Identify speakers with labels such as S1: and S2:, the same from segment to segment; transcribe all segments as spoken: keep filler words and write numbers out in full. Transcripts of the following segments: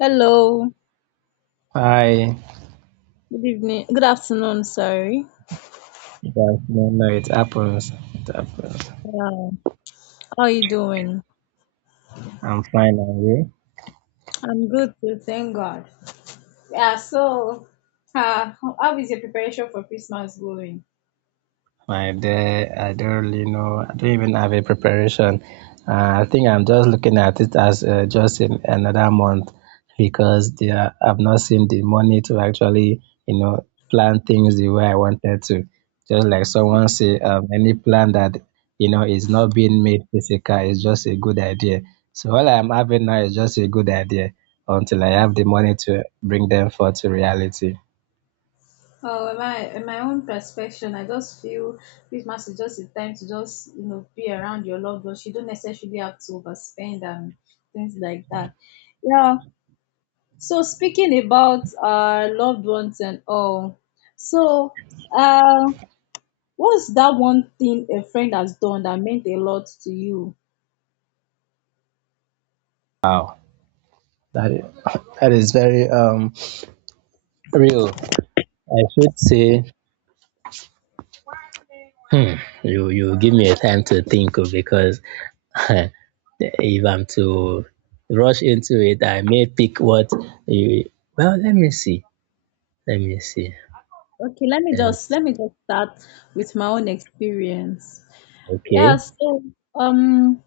S1: Hello.
S2: Hi,
S1: Good evening. Good afternoon, sorry.
S2: you guys don't know it happens. It happens.
S1: Yeah. How are you doing?
S2: I'm fine, and you?
S1: I'm good too, thank God. Yeah, so uh, how is your preparation for Christmas going?
S2: My day, I don't really know. I don't even have a preparation. Uh, I think I'm just looking at it as uh, just in another month because there, I've not seen the money to actually, you know, plan things the way I wanted to. Just like someone say, um, any plan that you know is not being made physical is just a good idea. So all I'm having now is just a good idea until I have the money to bring them forth to reality.
S1: Oh, in my in my own perspective, I just feel Christmas is just a time to just you know be around your loved ones. You don't necessarily have to overspend and things like that. Yeah. So speaking about our loved ones and all, so uh, what's that one thing a friend has done that meant a lot to you?
S2: Wow, that is, that is very um real. I should say, hmm, you you give me a time to think of because if I'm to rush into it, I may pick what you. Well, let me see. Let me see.
S1: Okay, let me
S2: Let me,
S1: just let me just start with my own experience. Yeah,
S2: okay.
S1: so um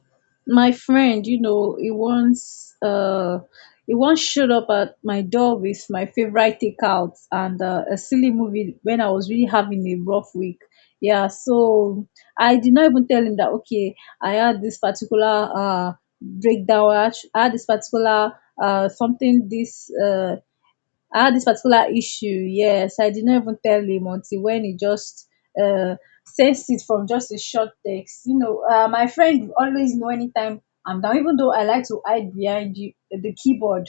S1: my friend, you know, he once uh he once showed up at my door with my favorite takeout and uh, a silly movie when I was really having a rough week. Yeah, so I did not even tell him that okay, I had this particular uh breakdown, I had I had this particular uh something this uh I had this particular issue. Yes, I did not even tell him until when he just uh, sends it from just a short text. You know, uh, my friend always know anytime I'm down, even though I like to hide behind you, the keyboard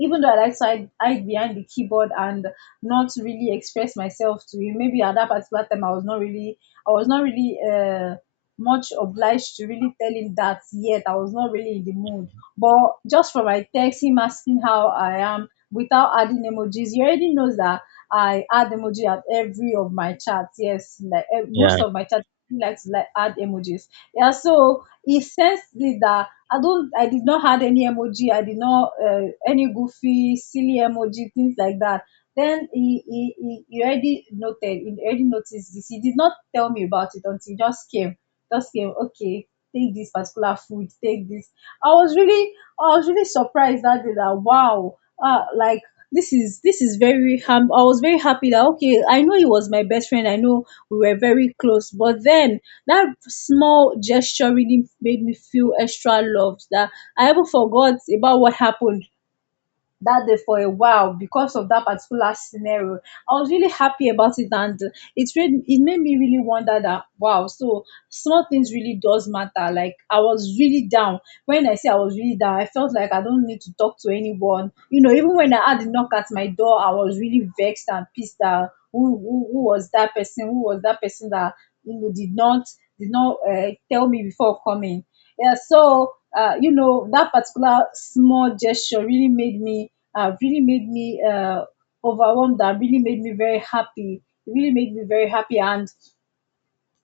S1: even though I like to hide, hide behind the keyboard and not really express myself to you, maybe at that particular time I was not really, I was not really uh, much obliged to really tell him that yet. I was not really in the mood. But just from my text, him asking how I am without adding emojis, he already knows that I add emoji at every of my chats. Yes, like eh, most
S2: Yeah.
S1: of my chats, he likes to like add emojis. Yeah, so he sensed it that I don't. I did not had any emoji. I did not uh, any goofy, silly emoji, things like that. Then he, he, he he already noted. He already noticed this. He did not tell me about it until he just came. Just came. Okay, take this particular food. Take this. I was really, I was really surprised that day. That wow, uh, like this is this is very. Ham- I was very happy that okay. I know he was my best friend. I know we were very close. But then that small gesture really made me feel extra loved that I even forgot about what happened that day for a while because of that particular scenario. I was really happy about it, and it made it made me really wonder that wow, so small things really does matter. Like I was really down. When I say I was really down, I felt like I don't need to talk to anyone. You know, even when I had the knock at my door, I was really vexed and pissed that who who, who was that person? Who was that person that you know did not did not uh, tell me before coming? Yeah, so. Uh, you know that particular small gesture really made me uh, really made me uh, overwhelmed. That really made me very happy. It really made me very happy, and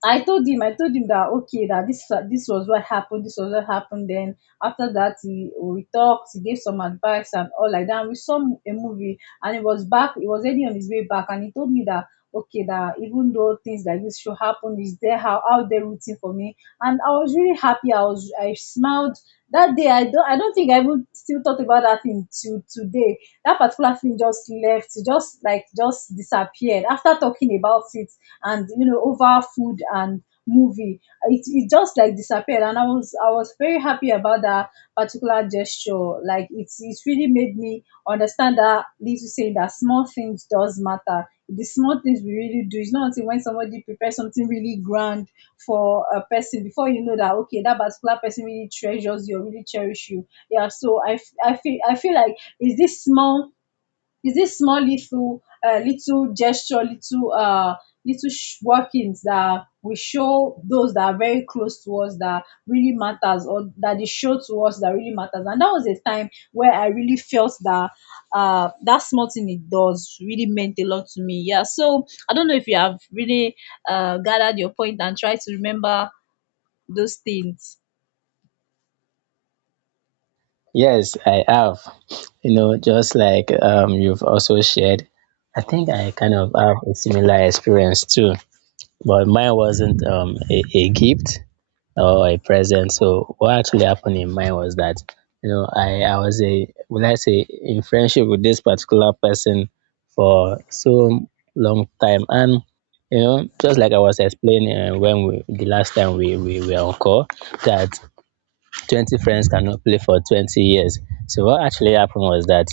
S1: I told him, I told him that okay, that this this was what happened, this was what happened. Then after that, he we talked, he gave some advice and all like that. And we saw a movie, and it was back, it was already on his way back, and he told me that okay, that even though things like this should happen, is there how out there rooting for me, and I was really happy. I was I smiled that day. I don't I don't think I would still thought about that thing till today. That particular thing just left, it just like just disappeared after talking about it and you know over food and movie it, it just like disappeared and i was I was very happy about that particular gesture. Like it's it really made me understand that little saying that small things does matter. The small things we really do, it's not until when somebody prepares something really grand for a person before you know that okay, that particular person really treasures you or really cherish you. Yeah, so i f- i feel I feel like it's this small, it's this small little uh, little gesture, little uh, little sh- workings that we show those that are very close to us that really matters, or that they show to us that really matters. And that was a time where I really felt that uh, that small thing it does really meant a lot to me. Yeah. So I don't know if you have really uh, gathered your point and try to remember those things.
S2: Yes, I have. You know, just like um, you've also shared, I think I kind of have a similar experience too. But mine wasn't um, a, a gift or a present. So what actually happened in mine was that you know I I was a will I say in friendship with this particular person for so long time, and you know just like I was explaining uh, when we the last time we, we were on call that twenty friends cannot play for twenty years. So what actually happened was that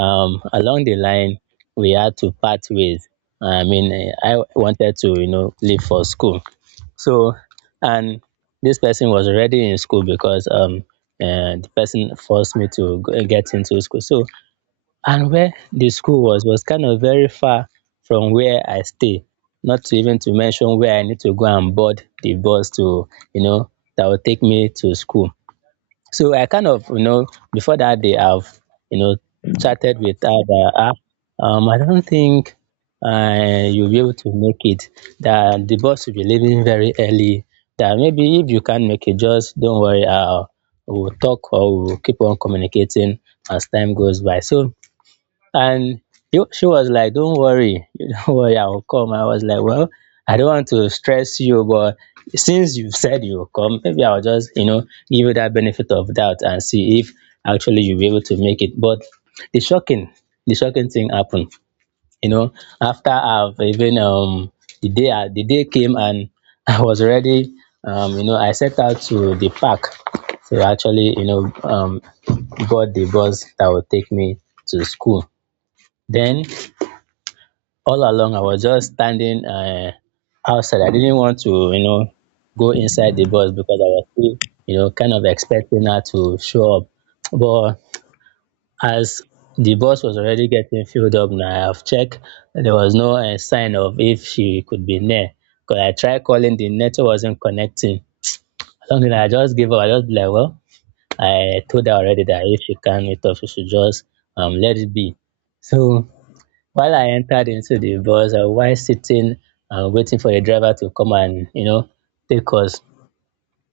S2: um along the line we had to part ways. I mean, eh, I wanted to, you know, leave for school. So, and this person was already in school because um, uh, the person forced me to go- eh, get into school. So, and where the school was was kind of very far from where I stay. Not to even to mention where I need to go and board the bus to, you know, that will take me to school. So I kind of, you know, before that day, I've, you know, chatted with her that, ah, um, I don't think uh, you'll be able to make it, that the bus will be leaving very early, that maybe if you can't make it, just don't worry, I'll, we'll talk, or we'll keep on communicating as time goes by. So, and he, she was like, "Don't worry, don't worry, I will come." I was like, "Well, I don't want to stress you, but since you've said you'll come, maybe I'll just, you know, give you that benefit of doubt and see if actually you'll be able to make it." But the shocking, the shocking thing happened, you know, after I've even, um, the day, I- the day came, and I was already, um, you know, I set out to the park to actually, you know, um, got the bus that would take me to school. Then all along I was just standing uh, outside. I didn't want to, you know go inside the bus because I was still, you know kind of expecting her to show up. But as the bus was already getting filled up, now I've checked, there was no uh, sign of if she could be near because I tried calling, the network wasn't connecting something. I just gave up. I just be like, well, I told her already that if she can't meet up, she should just um let it be. So while I entered into the bus, I was sitting and waiting for the driver to come and, you know, take us,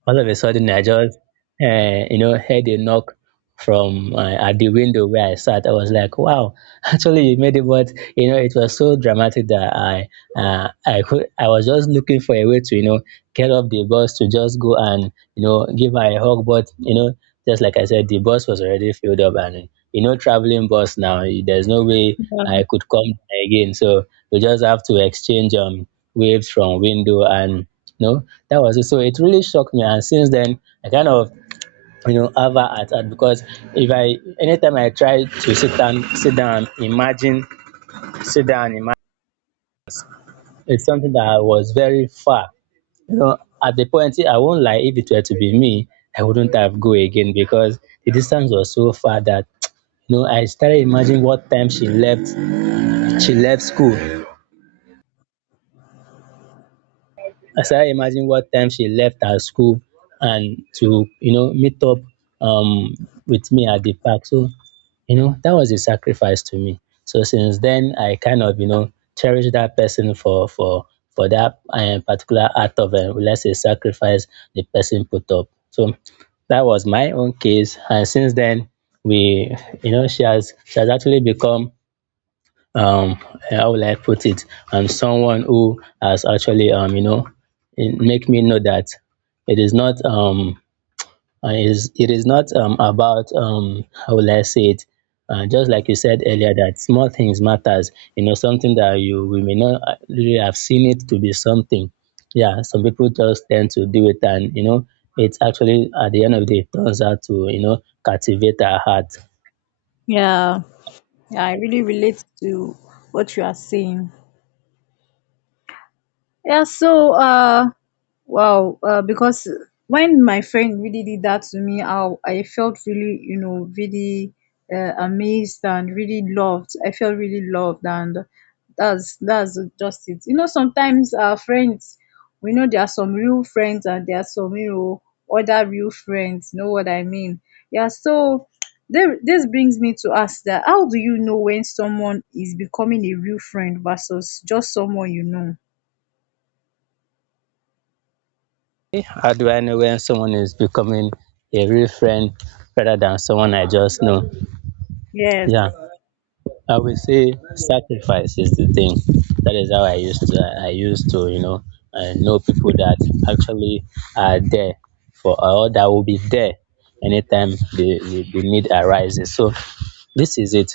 S2: all of a sudden I just uh, you know heard a knock from uh, at the window where I sat. I was like, "Wow, actually you made it," but you know it was so dramatic that I uh, I could I was just looking for a way to, you know get off the bus, to just go and, you know give her a hug, but you know just like I said, the bus was already filled up, and you know traveling bus now, you- there's no way
S1: Yeah,
S2: I could come down again. So we just have to exchange um waves from window, and no, that was it. So it really shocked me, and since then I kind of, you know have her at heart because if I anytime I try to sit down, sit down imagine, sit down, imagine. It's something that was very far, you know, at the point. I won't lie, if it were to be me, I wouldn't have go again because the distance was so far that, you know I started imagining what time she left she left school. I started imagining what time she left her school and to, you know, meet up um, with me at the park. So, you know, that was a sacrifice to me. So since then, I kind of, you know, cherish that person for for for that um, particular act of, um, let's say, sacrifice the person put up. So that was my own case, and since then, we, you know, she has she has actually become, um how will I put it? I'm someone who has actually, um you know it make me know that it is not um uh, it is it is not um about, um how will I say it? Uh, just like you said earlier, that small things matters, you know something that you we may not uh, really have seen it to be something. Yeah, some people just tend to do it and, you know it's actually at the end of the day it turns out to, you know captivate our heart.
S1: yeah, yeah, I really relate to what you are saying. Yeah, so uh wow, uh because when my friend really did that to me, I I felt really, you know, really uh, amazed and really loved. I felt really loved. And that's that's just it. You know, sometimes our friends, we know there are some real friends and there are some, you know, other real friends, you know what I mean? Yeah, so there, this brings me to ask that how do you know when someone is becoming a real friend versus just someone you know?
S2: How do I know when someone is becoming a real friend rather than someone I just know?
S1: Yes.
S2: Yeah, I would say sacrifice is the thing. That is how I used to. I used to, you know, uh, know people that actually are there for, or that will be there anytime the, the, the need arises. So this is it.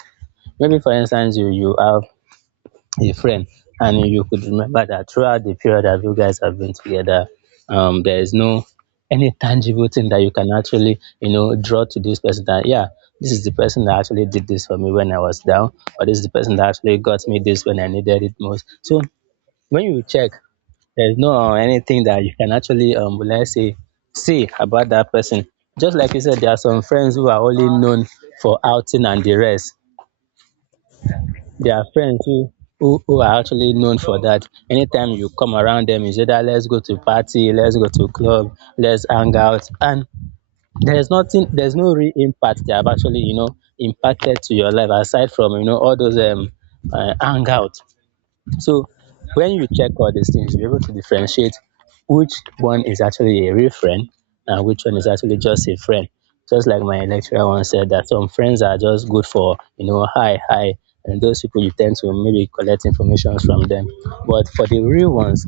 S2: Maybe for instance, you you have a friend, and you could remember that throughout the period that you guys have been together, um there is no any tangible thing that you can actually, you know draw to this person, that yeah, this is the person that actually did this for me when I was down, or this is the person that actually got me this when I needed it most. So when you check, there's no uh, anything that you can actually, um let's say, see about that person. Just like you said, there are some friends who are only known for outing and the rest. There are friends who, who who are actually known for that. Anytime you come around them, it's either let's go to party, let's go to club, let's hang out, and there's nothing, there's no real impact they have actually, you know impacted to your life aside from, you know all those, um uh, hangout. So when you check all these things, you're able to differentiate which one is actually a real friend and which one is actually just a friend. Just like my lecturer once said, that some friends are just good for, you know, hi, hi. And those people you tend to maybe collect information from them. But for the real ones,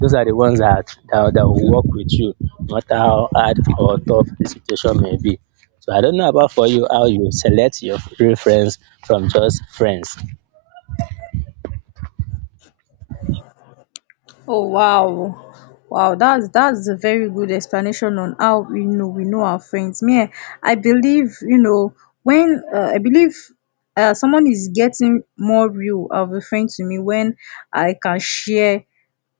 S2: those are the ones that, that, that will work with you, no matter how hard or tough the situation may be. So I don't know about for you, how you select your real friends from just friends.
S1: Oh wow. Wow, that's that's a very good explanation on how we know we know our friends. Me, eh, I believe you know when uh, I believe uh, someone is getting more real of a friend to me when I can share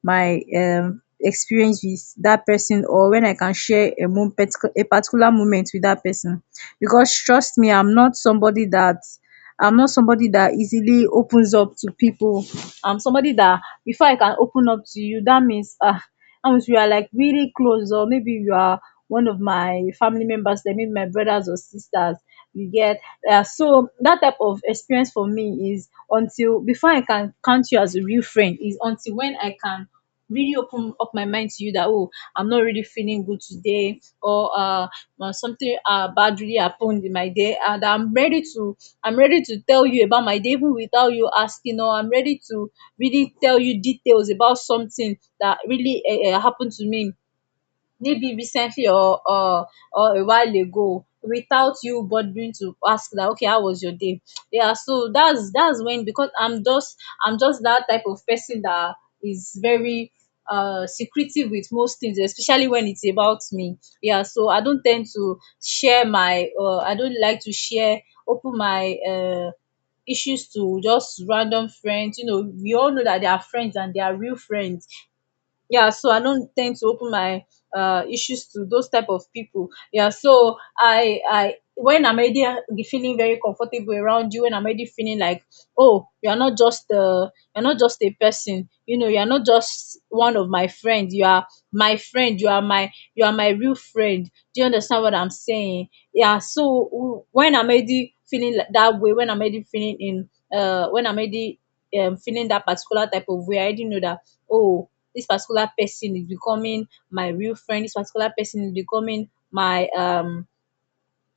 S1: my um experience with that person or when I can share a mo- particu- a particular moment with that person. Because trust me, I'm not somebody that I'm not somebody that easily opens up to people. I'm somebody that before I can open up to you, that means ah, that means we are like really close, or maybe you are one of my family members, like maybe my brothers or sisters. You get uh, so that type of experience for me is until before I can count you as a real friend is until when I can really open up my mind to you that oh, I'm not really feeling good today, or uh uh, something uh, bad really happened in my day and i'm ready to I'm ready to tell you about my day even without you asking, or I'm ready to really tell you details about something that really uh, uh, happened to me maybe recently or or or a while ago without you bothering to ask that okay, how was your day. Yeah, so that's that's when, because I'm just i'm just that type of person that is very uh secretive with most things, especially when it's about me. Yeah, so I don't tend to share my uh I don't like to share, open my uh issues to just random friends. You know, we all know that they are friends and they are real friends. Yeah, so I don't tend to open my uh issues to those type of people. Yeah, so i i when I'm already uh, feeling very comfortable around you, when I'm already feeling like oh, you're not just uh you're not just a person, you know, you're not just one of my friends, you are my friend, you are my, you are my real friend. Do you understand what I'm saying? Yeah, so w- when I'm already feeling like that way, when I'm already feeling in uh when I'm already um, feeling that particular type of way, I already know that oh, this particular person is becoming my real friend, this particular person is becoming my um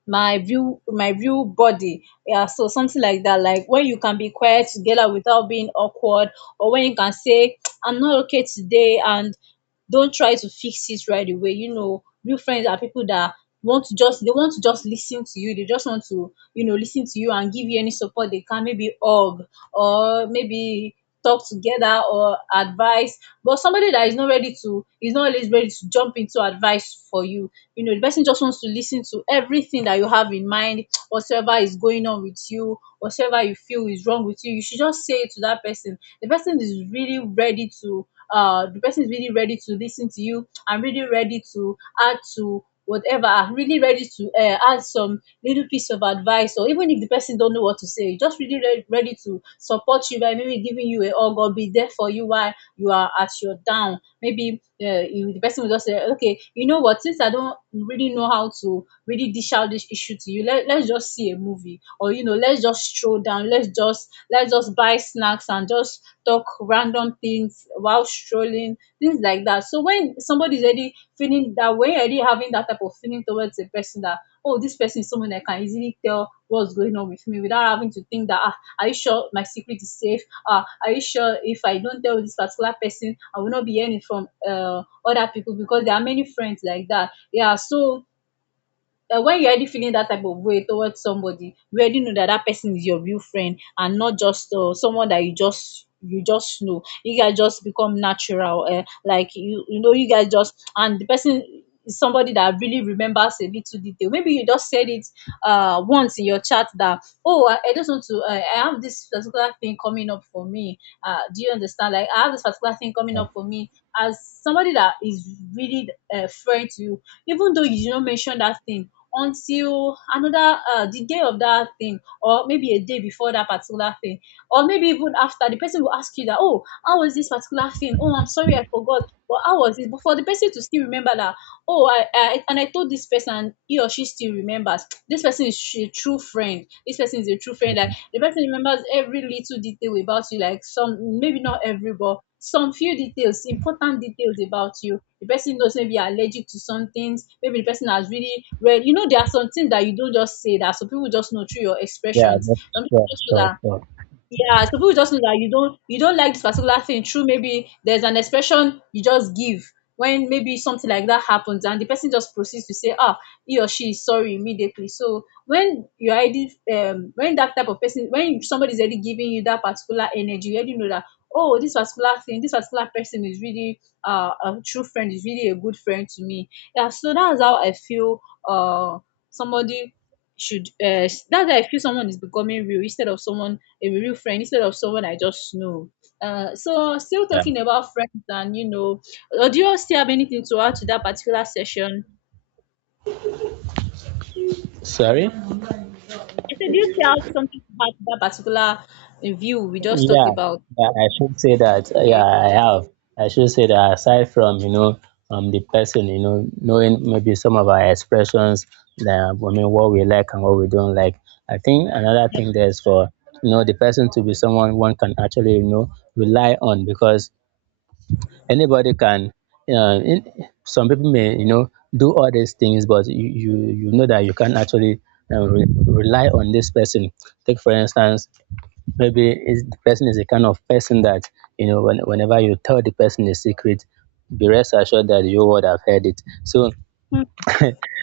S1: my real my real body. Yeah, so something like that, like when you can be quiet together without being awkward, or when you can say I'm not okay today and don't try to fix it right away. You know, real friends are people that want to just they want to just listen to you, they just want to you know listen to you and give you any support they can, maybe hug or maybe talk together or advice. But somebody that is not ready to, is not always ready to jump into advice for you. You know, the person just wants to listen to everything that you have in mind. Whatsoever is going on with you, whatsoever you feel is wrong with you, you should just say it to that person. The person is really ready to uh the person is really ready to listen to you and really ready to add to whatever and really ready to uh, add some little piece of advice. Or even if the person don't know what to say, just really re- ready to support you by maybe giving you a hug or be there for you while you are at your down. Maybe uh, you, the person will just say okay, you know what, since I don't really know how to really dish out this issue to you, let, let's just see a movie, or you know, let's just stroll down, let's just let's just buy snacks and just talk random things while strolling, things like that. So when somebody's already feeling that way, already having that type of feeling towards a person that, oh, this person is someone I can easily tell what's going on with me without having to think that, ah, are you sure my secret is safe? Ah, are you sure if I don't tell this particular person, I will not be hearing from uh, other people, because there are many friends like that. Yeah, so uh, when you're already feeling that type of way towards somebody, you already know that that person is your real friend and not just uh, someone that you just you just know. You guys just become natural, uh, like you you know you guys just, and the person is somebody that really remembers a little detail. Maybe you just said it uh once in your chat that, oh, i, I just want to, uh, I have this particular thing coming up for me. Uh do you understand? Like I have this particular thing coming up for me as somebody that is really a friend to you. Even though you did not mention that thing until another, uh, the day of that thing, or maybe a day before that particular thing, or maybe even after, the person will ask you that, oh, how was this particular thing? Oh, I'm sorry, I forgot, but how was it? But for the person to still remember that, oh, i, I and I told this person and he or she still remembers, this person is a true friend. This person is a true friend. The person remembers every little detail about you. Like some, maybe not every, but some few details, important details about you. The person knows, maybe you're allergic to some things. Maybe the person has really read, you know, there are some things that you don't just say, that so people just know through your
S2: Yeah,
S1: expressions.
S2: that's
S1: Some people
S2: sure,
S1: just know
S2: sure,
S1: that.
S2: sure.
S1: Yeah, some people just know that you don't you don't like this particular thing. True, maybe there's an expression you just give when maybe something like that happens, and the person just proceeds to say, "Ah, he or she is sorry immediately." So when you are already, um when that type of person, when somebody's already giving you that particular energy, you already know that, oh, this particular thing, this particular person is really uh, a true friend, is really a good friend to me. Yeah, so that's how I feel. Uh, Somebody should uh that's how I feel someone is becoming real instead of someone, a real friend instead of someone I just know. Uh, so, still
S2: Yeah.
S1: talking about friends, and you know, or do you still have anything to add to that particular session?
S2: Sorry?
S1: I said, do you still have something to add to that particular uh, view we just talked
S2: Yeah.
S1: about?
S2: Yeah, I should say that. uh, Yeah,
S1: Okay.
S2: I have. I should say that aside from, you know, um, the person, you know, knowing maybe some of our expressions, that, I mean, what we like and what we don't like. I think another thing there is, for, you know, the person to be someone one can actually, you know, rely on, because anybody can, uh, in, some people may, you know, do all these things, but you, you, you know that you can't actually uh, re- rely on this person. Take, for instance, maybe is the person is the kind of person that, you know when, whenever you tell the person a secret, be rest assured that you would have heard it. So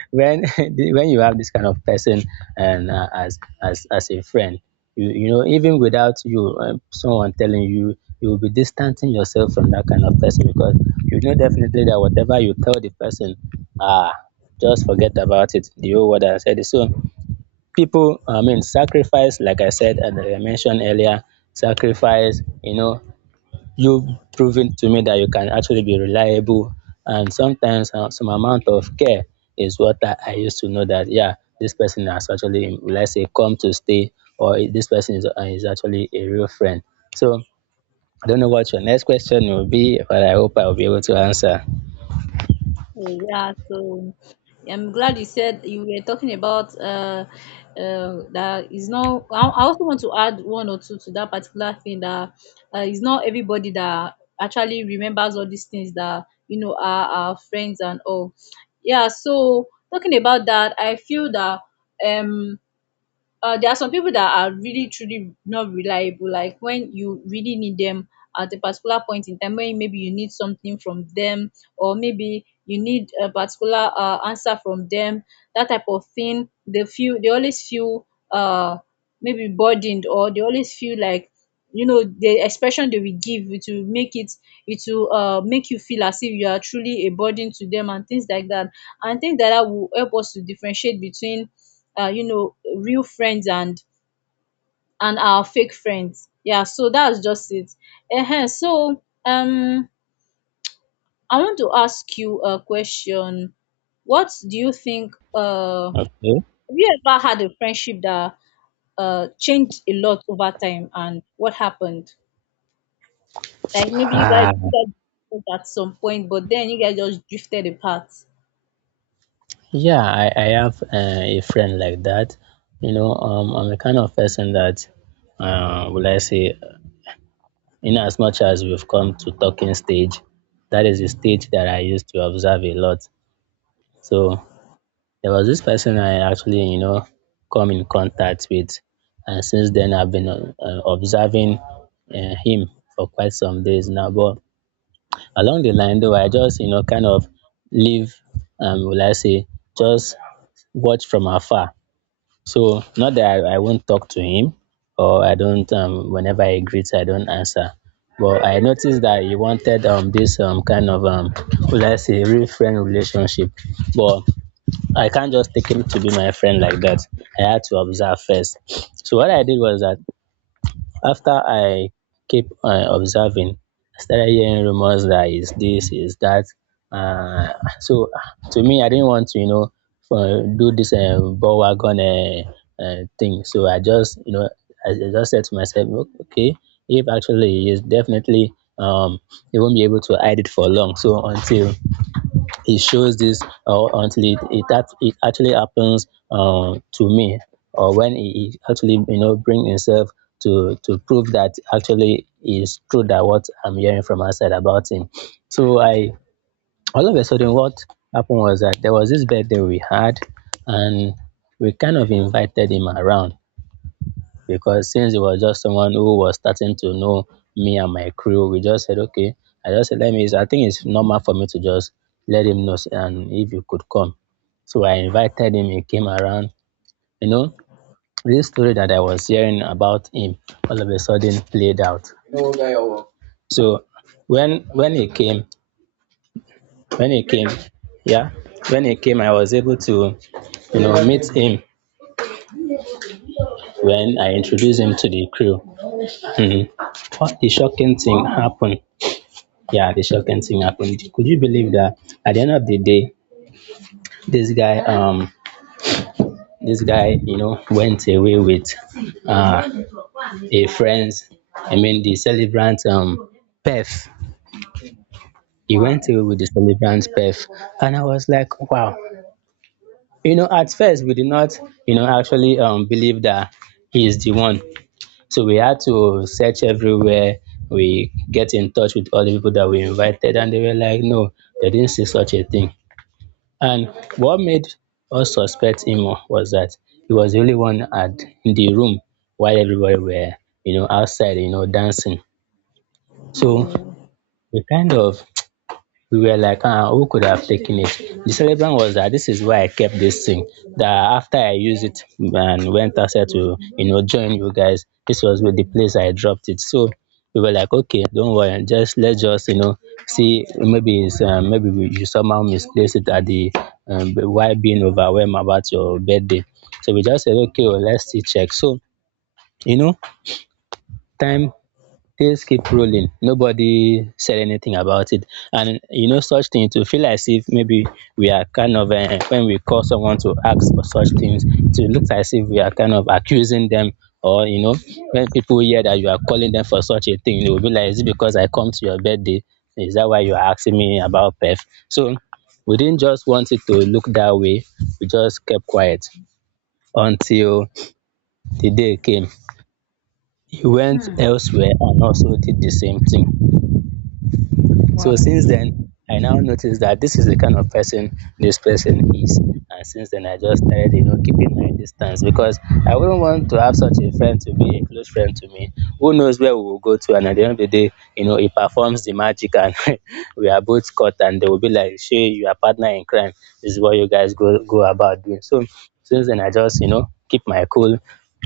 S2: when the- when you have this kind of person, and uh, as as as a friend, you you know even without you um, someone telling you, you will be distancing yourself from that kind of person, because you know definitely that whatever you tell the person, ah, just forget about it. The whole world has said it. So people, I mean, sacrifice, like I said, and I mentioned earlier, sacrifice, you know, you've proven to me that you can actually be reliable. And sometimes uh, some amount of care is what I, I used to know that, yeah, this person has actually, let's say, come to stay, or this person is, uh, is actually a real friend. So I don't know what your next question will be, but I hope I'll be able to answer.
S1: Yeah, so I'm glad you said you were talking about, uh, uh, that is not. I I also want to add one or two to that particular thing that, uh, it's not everybody that actually remembers all these things that, you know, are our friends and all. Yeah, so talking about that, I feel that, um uh, there are some people that are really truly not reliable, like when you really need them at a particular point in time, when maybe you need something from them, or maybe you need a particular uh, answer from them, that type of thing, they feel, they always feel uh maybe burdened, or they always feel like, you know, the expression they will give, it will make it, it will uh make you feel as if you are truly a burden to them, and things like that. And things like that will help us to differentiate between, uh, you know, real friends and and our fake friends. Yeah, so that's just it. uh so um I want to ask you a question. What do you think, uh
S2: Okay.
S1: have you ever had a friendship that uh changed a lot over time, and what happened? Like maybe you guys,
S2: Ah,
S1: you guys met at some point, but then you guys just drifted apart.
S2: yeah, I, I have uh, a friend like that. You know, um, I'm the kind of person that, uh, will I say, in as much as we've come to talking stage, that is a stage that I used to observe a lot. So there was this person I actually, you know, come in contact with, and since then I've been uh, uh, observing uh, him for quite some days now. But along the line, though, I just, you know, kind of live, um, will I say, just watch from afar. So not that I, I won't talk to him or I don't, um, whenever I greet I don't answer. But I noticed that he wanted, um, this, um, kind of, um, would I say real friend relationship. But I can't just take him to be my friend like that. I had to observe first. So what I did was that after I keep uh, observing, I started hearing rumors that is this is that, uh, so to me I didn't want to, you know, for, do this, um, ball wagon uh, uh, thing, so I just, you know, I, I just said to myself, "O- Okay, if actually he is definitely, um he won't be able to hide it for long, so until it shows this, uh, until it it, act- it actually happens uh, to me, or when he, he actually, you know, bring himself to to prove that actually is true that what I'm hearing from outside about him." So I, all of a sudden, what happened was that there was this birthday we had and we kind of invited him around, because since it was just someone who was starting to know me and my crew, we just said, okay, I just said, let me, I think it's normal for me to just let him know and if you could come. So I invited him, he came around. You know, this story that I was hearing about him all of a sudden played out. So when when he came, when he came, yeah, when he came, I was able to, you know, meet him when I introduced him to the crew. Mhm. What, the shocking thing happened. Yeah, the shocking thing happened. Could you believe that at the end of the day, this guy, um, this guy, you know, went away with, uh, a friend's, I mean, the celebrant, um, Pef. He went
S1: Wow.
S2: away with the celebrant Pef, and I was like, wow. You know, at first we did not, you know, actually, um, believe that he is the one. So we had to search everywhere. We get in touch with all the people that we invited, and they were like, no, they didn't see such a thing. And what made us suspect him was that he was the only one at in the room while everybody were, you know, outside, you know, dancing. So we kind of, we were like, ah, who could have taken it? The celebrant was that this is why I kept this thing. That after I used it and went outside to, you know, join you guys, this was with the place I dropped it. So we were like, okay, don't worry, just let's just, you know, see, maybe it's, um, maybe we, you somehow misplaced it at the, um, why being overwhelmed about your birthday. So we just said, okay, well, let's see check. So you know, time things keep rolling. Nobody said anything about it. And you know, such thing to feel as if maybe we are kind of, uh, when we call someone to ask for such things, to look as if we are kind of accusing them. Or you know, when people hear that you are calling them for such a thing, they will be like, "Is it because I come to your birthday? Is that why you are asking me about PEF?" So we didn't just want it to look that way. We just kept quiet until the day came. He went
S1: Hmm.
S2: elsewhere and also did the same thing. So
S1: Wow.
S2: since then, I now noticed that this is the kind of person this person is. And since then, I just started, you know, keeping my distance because I wouldn't want to have such a friend to be a close friend to me. Who knows where we will go to? And at the end of the day, you know, he performs the magic and we are both caught and they will be like, Shay, you are partner in crime. This is what you guys go, go about doing. So since then, I just, you know, keep my cool.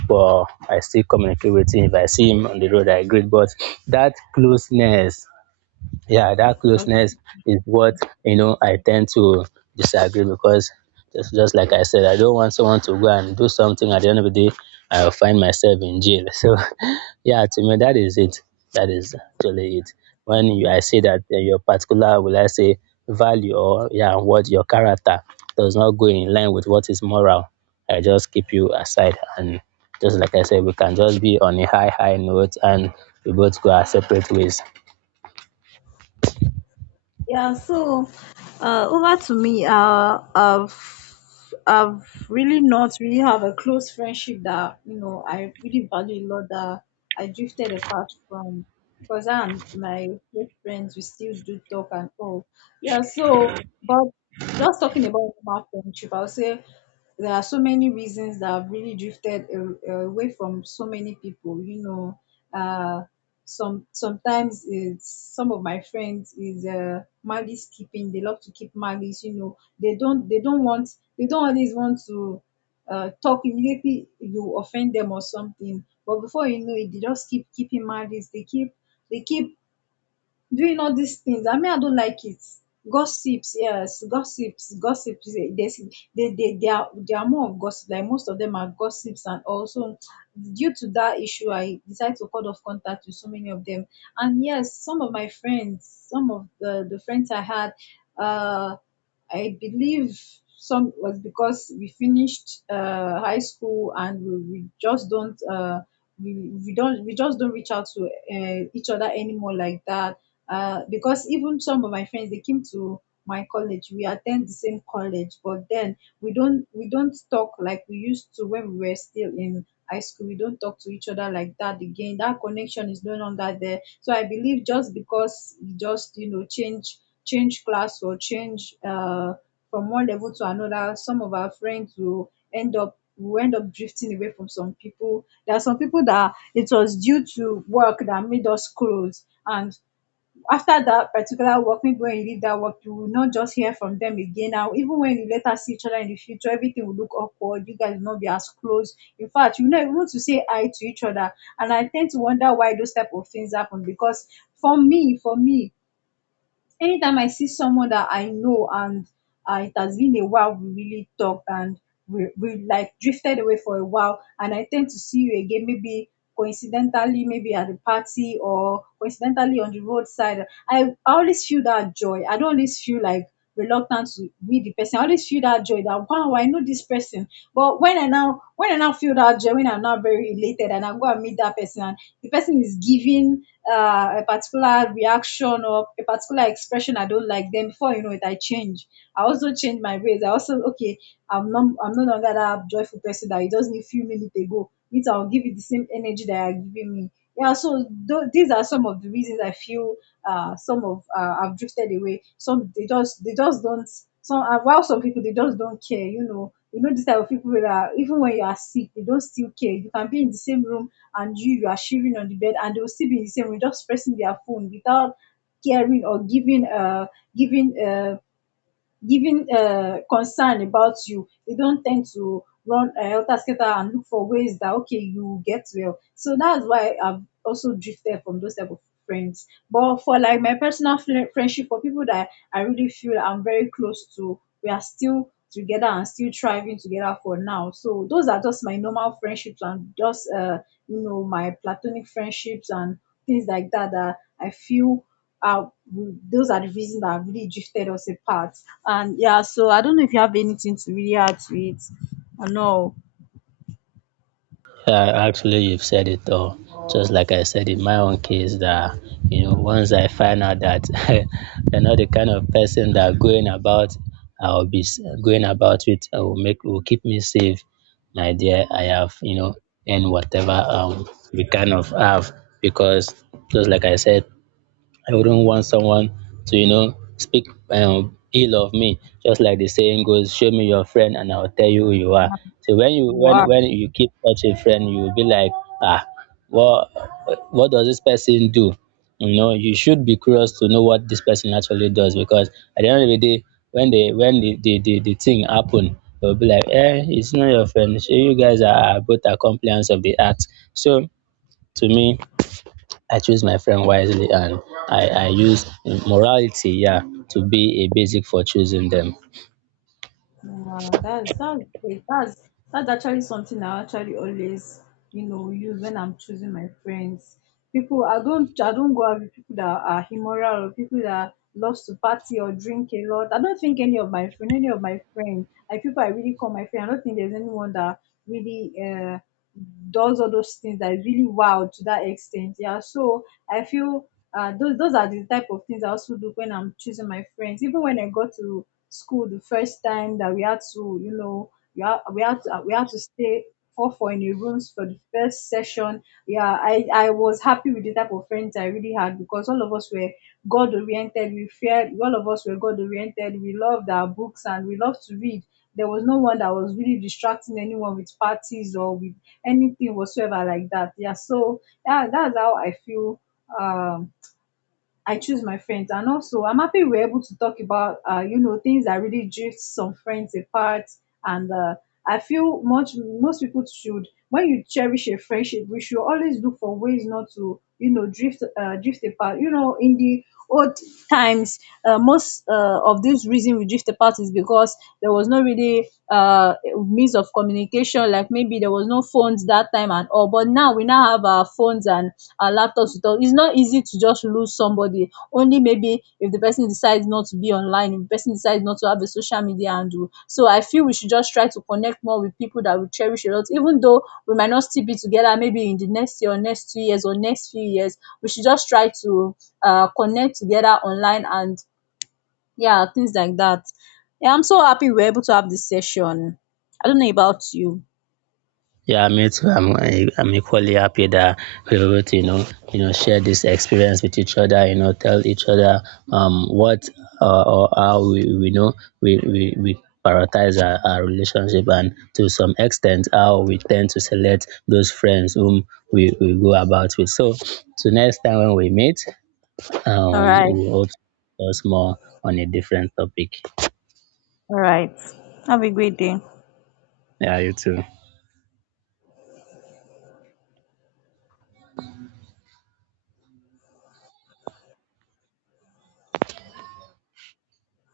S2: But I still communicate with him. If I see him on the road, I greet. But that closeness, yeah, that closeness is what, you know, I tend to disagree because just just like I said, I don't want someone to go and do something at the end of the day I'll find myself in jail. So yeah, to me that is it. That is actually it. When you, I say that, uh, your particular will I say value or yeah, what your character does not go in line with what is moral, I just keep you aside and just like I said, we can just be on a high high note and we both go our separate ways.
S1: Yeah, so uh, over to me. Uh, I've I've really not really have a close friendship that, you know, I really value a lot, that I drifted apart from, because I and my close friends, we still do talk and all. Yeah, so, but just talking about normal friendship, I'll say there are so many reasons that I've really drifted a- away from so many people. You know, uh some sometimes it's some of my friends is uh malice keeping. They love to keep malice, you know. They don't they don't want, they don't always want to uh talk immediately you offend them or something. But before you know it, they just keep keeping malice. They keep they keep doing all these things. I mean, I don't like it. Gossips, yes, gossips, gossips. eh, There's, they, they, they are, they are more of gossip. Like most of them are gossips, and also due to that issue, I decided to cut off contact with so many of them. And yes, some of my friends, some of the the friends I had, uh, I believe some was because we finished uh, high school, and we, we just don't, uh, we, we don't we just don't reach out to uh, each other anymore like that. Uh, because even some of my friends, they came to my college. We attend the same college, but then we don't we don't talk like we used to when we were still in high school. We don't talk to each other like that again. That connection is no longer there. So I believe, just because you just, you know, change change class, or change uh from one level to another, some of our friends will end up, we end up drifting away from some people. There are some people that it was due to work that made us close, and after that particular work, maybe when you leave that work, you will not just hear from them again. Now, even when you later see each other in the future, everything will look awkward. You guys will not be as close. In fact, you know, even want to say hi to each other. And I tend to wonder why those type of things happen. Because for me, for me, anytime I see someone that I know, and uh, it has been a while we really talked, and we, we like drifted away for a while, and I tend to see you again, maybe coincidentally, maybe at a party, or coincidentally on the roadside, I, always feel that joy. I don't always feel like reluctant to meet the person. I always feel that joy that, wow, I know this person. But when I now, when I now feel that joy, when I'm now very elated and I go and meet that person, and the person is giving uh, a particular reaction or a particular expression I don't like, then before you know it, I change. I also change my ways. I also, okay, I'm not I'm no longer that joyful person that you just need a few minutes ago. Means I'll give you the same energy that you're giving me. Yeah, so tho- these are some of the reasons I feel, uh, some of uh, I've drifted away. Some they just they just don't. Some uh, while some people, they just don't care. You know, you know this type of people that even when you are sick, they don't still care. You can be in the same room, and you you are shivering on the bed, and they'll still be in the same room just pressing their phone without caring, or giving uh giving uh giving uh, concern about you. They don't tend to run, uh, helter skelter, and look for ways that, okay, you get well. So that's why I've also drifted from those type of friends. But for like my personal fri- friendship, for people that I really feel I'm very close to, we are still together and still thriving together for now. So those are just my normal friendships, and just uh, you know, my platonic friendships, and things like that, that I feel uh, those are the reasons that have really drifted us apart. And yeah, so I don't know if you have anything to really add to it. I know.
S2: Yeah, actually, you've said it all. Just like I said in my own case, that you know, once I find out that you're not the kind of person that going about, I'll be s- going about it. I will make will keep me safe, my dear. I have you know, and whatever, um, we kind of have because just like I said, I wouldn't want someone to, you know, speak, um, ill of me. Just like the saying goes, "Show me your friend, and I'll tell you who you are." So when you when
S1: Wow.
S2: when you keep such a friend, you will be like, ah, what what does this person do? You know, you should be curious to know what this person actually does because at the end of the day, when they when the the the, the thing happen, they will be like, eh, it's not your friend. So you guys are are both accomplices of the act. So to me, I choose my friend wisely and I, I use morality, yeah, to be a basic for choosing them.
S1: Wow, that's that's great. That's that's actually something I actually always, you know, use when I'm choosing my friends. People, I don't I don't go out with people that are immoral, or people that loves to party or drink a lot. I don't think any of my friend, any of my friends, like people I really call my friend, I don't think there's anyone that really uh does all those things that is really wild to that extent. Yeah, so I feel, uh, those those are the type of things I also do when I'm choosing my friends. Even when I got to school the first time that we had to, you know, we had, we had to we had to stay four four in a rooms for the first session. Yeah, I I was happy with the type of friends I really had, because all of us were God oriented. We feared, all of us were God oriented. We loved our books, and we loved to read. There was no one that was really distracting anyone with parties or with anything whatsoever like that. Yeah, so yeah, that's how I feel, um, I choose my friends. And also, I'm happy we're able to talk about, uh, you know, things that really drift some friends apart. And uh, I feel much, most people should, when you cherish a friendship, we should always look for ways not to, you know, drift uh, drift apart. You know, in the old times, uh, most uh, of this reason we drift apart is because there was no really uh, means of communication. Like maybe there was no phones that time and all. But now we now have our phones and our laptops with us. It's not easy to just lose somebody. Only maybe if the person decides not to be online, if the person decides not to have a social media handle. So I feel we should just try to connect more with people that we cherish a lot. Even though we might not still be together, maybe in the next year or next two years or next few years, we should just try to uh, connect together online, and yeah, things like that. Yeah, I'm so happy we're able to have this session. I don't know about you.
S2: Yeah, me too. I'm, I, I'm equally happy that we were able to, you know, you know, share this experience with each other, you know, tell each other, um, what, uh, or how we, we know we, we, we prioritize our, our relationship and to some extent how we tend to select those friends whom we, we go about with. So to next time when we meet,
S1: All
S2: um,
S1: right.
S2: we'll also discuss more on a different topic.
S1: All right. Have a great day.
S2: Yeah, you too.